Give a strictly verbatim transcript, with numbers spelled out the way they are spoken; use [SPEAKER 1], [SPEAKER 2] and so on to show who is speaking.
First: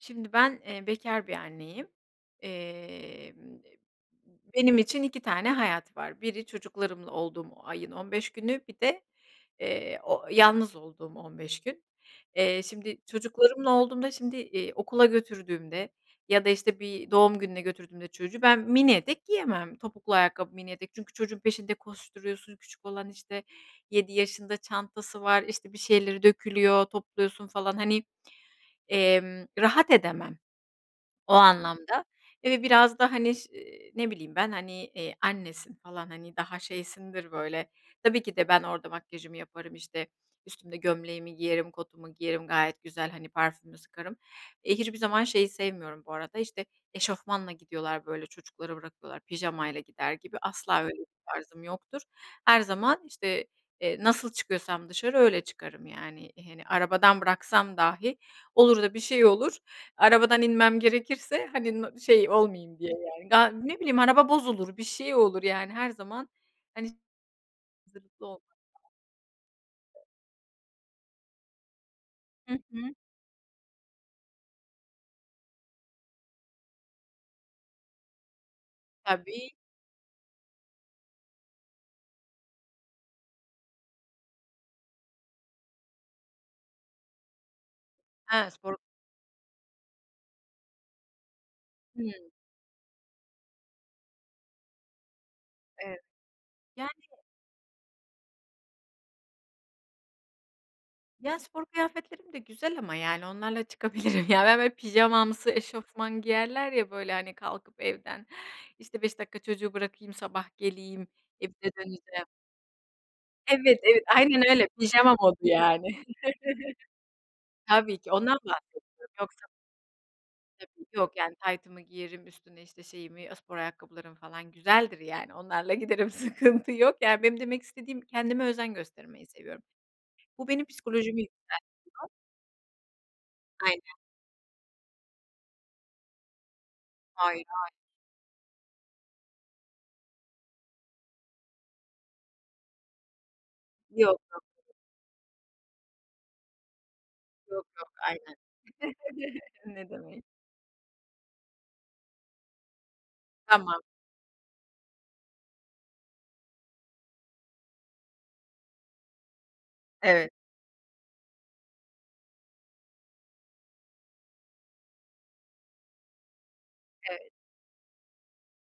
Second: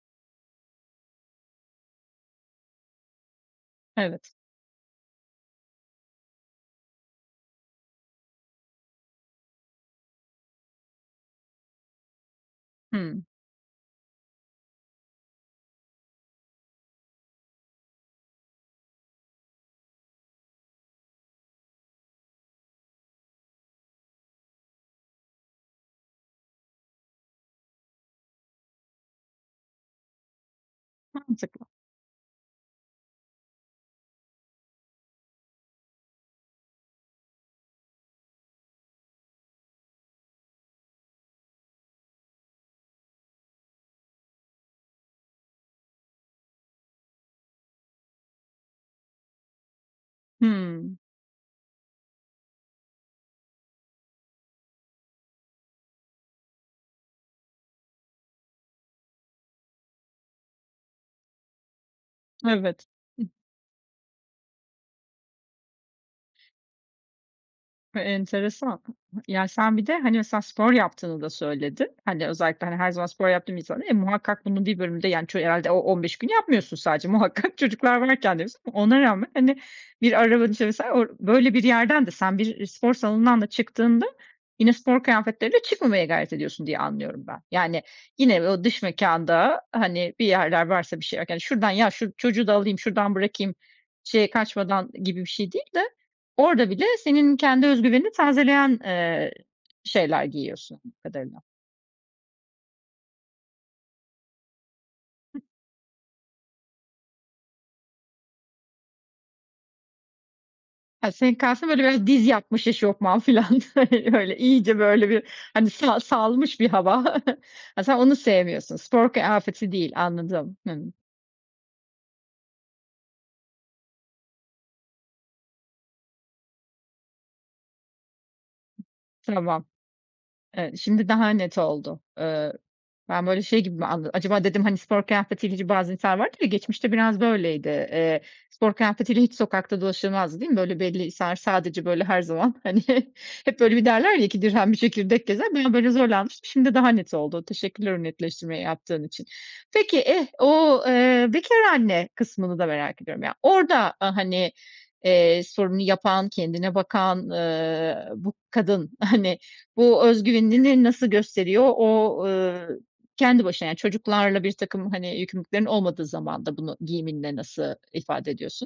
[SPEAKER 1] Şimdi ben, eee, bekâr bir anneyim, emm, eee,
[SPEAKER 2] Evet.
[SPEAKER 1] benim için iki tane hayat var: Biri çocuklarımla olduğum ayın on beş günü, bir de, ııı, o yalnız olduğum on beş gün. Eee, şimdi
[SPEAKER 2] Hıı.
[SPEAKER 1] çocuklarımla olduğumda, şimdi, iii, okula götürdüğümde ya da, işte, bir doğum gününe götürdüğümde çocuğu ben mini etek giyemem, topuklu ayakkabı, mini etek. Çünkü çocuğun peşinde koşturuyorsun, küçük olan, işte, yedi yaşında, çantası var, işte, bir şeyleri dökülüyor, topluyorsun falan, hani, emm, rahat edemem. O
[SPEAKER 2] Mantıklı.
[SPEAKER 1] anlamda, eee, ve biraz da, hani, ş ııı, ne bileyim ben, hani, eee, annesin falan, hani, daha şeysindir böyle. Tabii ki de ben orada makyajımı yaparım, işte, üstümde gömleğimi giyerim, kotumu giyerim, gayet güzel, hani parfümümü sıkarım. Eee, hiçbir zaman şeyi sevmiyorum bu arada, işte, eşofmanla gidiyorlar, böyle, çocukları bırakıyorlar pijamayla gider gibi. Asla
[SPEAKER 2] Hıı.
[SPEAKER 1] öyle bir tarzım yoktur. Her zaman, işte, eee, nasıl çıkıyorsam dışarı öyle çıkarım yani. Hani, arabadan bıraksam dahi, olur da bir şey olur, arabadan inmem gerekirse, hani, n şey olmayayım
[SPEAKER 2] Evet.
[SPEAKER 1] diye yani.
[SPEAKER 2] Hıh.
[SPEAKER 1] Ya, ne bileyim, araba bozulur, bir şey olur. Yani her zaman, hani,
[SPEAKER 2] E,
[SPEAKER 1] hazırlıklı olmak.
[SPEAKER 2] enteresan. [unintelligible] Ya, sen bir de, hani, mesela spor yaptığını da söyledin. Hani
[SPEAKER 1] Hı
[SPEAKER 2] özellikle, hani, her
[SPEAKER 1] hı.
[SPEAKER 2] zaman spor yaptığım insana muhakkak bunun bir bölümde, yani, ç herhâlde o on beş günü yapmıyorsun sadece. Muhakkak. çocuklar varken de yapıyorsun. Ona rağmen,
[SPEAKER 1] Tabii.
[SPEAKER 2] hani, bir araba [unintelligible] işte, mesela orada böyle bir yerden de sen bir spor salonundan da çıktığında yine spor kıyafetleriyle çıkmamaya gayret ediyorsun diye anlıyorum ben. Yani yine
[SPEAKER 1] He,
[SPEAKER 2] o
[SPEAKER 1] spor
[SPEAKER 2] dış mekânda, hani, bir yerler varsa bir şeyler, "Şuradan ya şu
[SPEAKER 1] Hıı.
[SPEAKER 2] çocuğu da alayım, şuradan bırakayım." şeye kaçmadan gibi bir şey değil de,
[SPEAKER 1] Evet.
[SPEAKER 2] orada bile
[SPEAKER 1] Yani
[SPEAKER 2] senin kendi özgüvenini tazeleyen, ııı, şeyler giyiyorsun, anladığım
[SPEAKER 1] Ya,
[SPEAKER 2] kadarıyla.
[SPEAKER 1] spor kıyafetlerim de güzel ama, yani, onlarla çıkabilirim. Ya, ben, böyle,
[SPEAKER 2] Hı.
[SPEAKER 1] pijamamsı eşofman giyerler ya böyle hani. Kalkıp evden, işte, "beş dakika çocuğu bırakayım sabah geleyim,
[SPEAKER 2] Ha, senin
[SPEAKER 1] evime
[SPEAKER 2] kastın, böyle, biraz
[SPEAKER 1] döneceğim."
[SPEAKER 2] diz yapmış eşofman filan.
[SPEAKER 1] Evet, evet,
[SPEAKER 2] Öyle
[SPEAKER 1] aynen öyle.
[SPEAKER 2] iyice, böyle,
[SPEAKER 1] Pijama
[SPEAKER 2] bir,
[SPEAKER 1] modu
[SPEAKER 2] hani,
[SPEAKER 1] yani.
[SPEAKER 2] sa salmış bir hava. Ha, sen
[SPEAKER 1] Tabii ki,
[SPEAKER 2] onu
[SPEAKER 1] ondan
[SPEAKER 2] sevmiyorsun.
[SPEAKER 1] bahsediyorum.
[SPEAKER 2] Spor
[SPEAKER 1] Yoksa
[SPEAKER 2] kıyafeti değil, anladım.
[SPEAKER 1] Tabii,
[SPEAKER 2] Hıı.
[SPEAKER 1] yok. Yani, taytımı giyerim üstüne, işte, şeyimi spor ayakkabılarım falan güzeldir, yani, onlarla giderim. Sıkıntı yok Yani, benim demek istediğim kendime özen göstermeyi seviyorum.
[SPEAKER 2] Tamam.
[SPEAKER 1] Bu benim
[SPEAKER 2] Evet, şimdi
[SPEAKER 1] psikolojimi
[SPEAKER 2] daha net
[SPEAKER 1] yükseltiyor.
[SPEAKER 2] oldu. Iıı, ben, böyle, şey gibi
[SPEAKER 1] Aynen.
[SPEAKER 2] anladım: Acaba dedim, hani, spor kıyafetiyle hiç Bazen insanlar vardır ya, geçmişte biraz
[SPEAKER 1] Hayır,
[SPEAKER 2] böyleydi.
[SPEAKER 1] hayır.
[SPEAKER 2] Eee, spor kıyafetiyle hiç sokakta dolaşılmazdı, değil mi? Böyle, belli insanlar sadece, böyle, her zaman, hani, he hep, böyle, bir derler
[SPEAKER 1] Yok,
[SPEAKER 2] ya, "iki
[SPEAKER 1] yok.
[SPEAKER 2] dirhem bir çekirdek" gezer. Bir an, böyle, zorlanmıştım, şimdi daha net oldu.
[SPEAKER 1] Yok, yok.
[SPEAKER 2] Teşekkürler o
[SPEAKER 1] Aynen.
[SPEAKER 2] netleştirmeyi yaptığın için.
[SPEAKER 1] Ne
[SPEAKER 2] Peki,
[SPEAKER 1] demek.
[SPEAKER 2] eh, o, eee, bekâr anne kısmını da merak ediyorum ya.
[SPEAKER 1] Tamam.
[SPEAKER 2] Orada, hani, eee, sporunu yapan, kendine bakan, ııı, bu kadın, hani, bu
[SPEAKER 1] Evet.
[SPEAKER 2] özgüvenini ne nasıl gösteriyor? O, ııı, kendi başına, yani, çocuklarla birtakım, hani, yükümlülüklerin olmadığı zamanda bunu
[SPEAKER 1] Evet.
[SPEAKER 2] giyiminde nasıl ifade ediyorsun?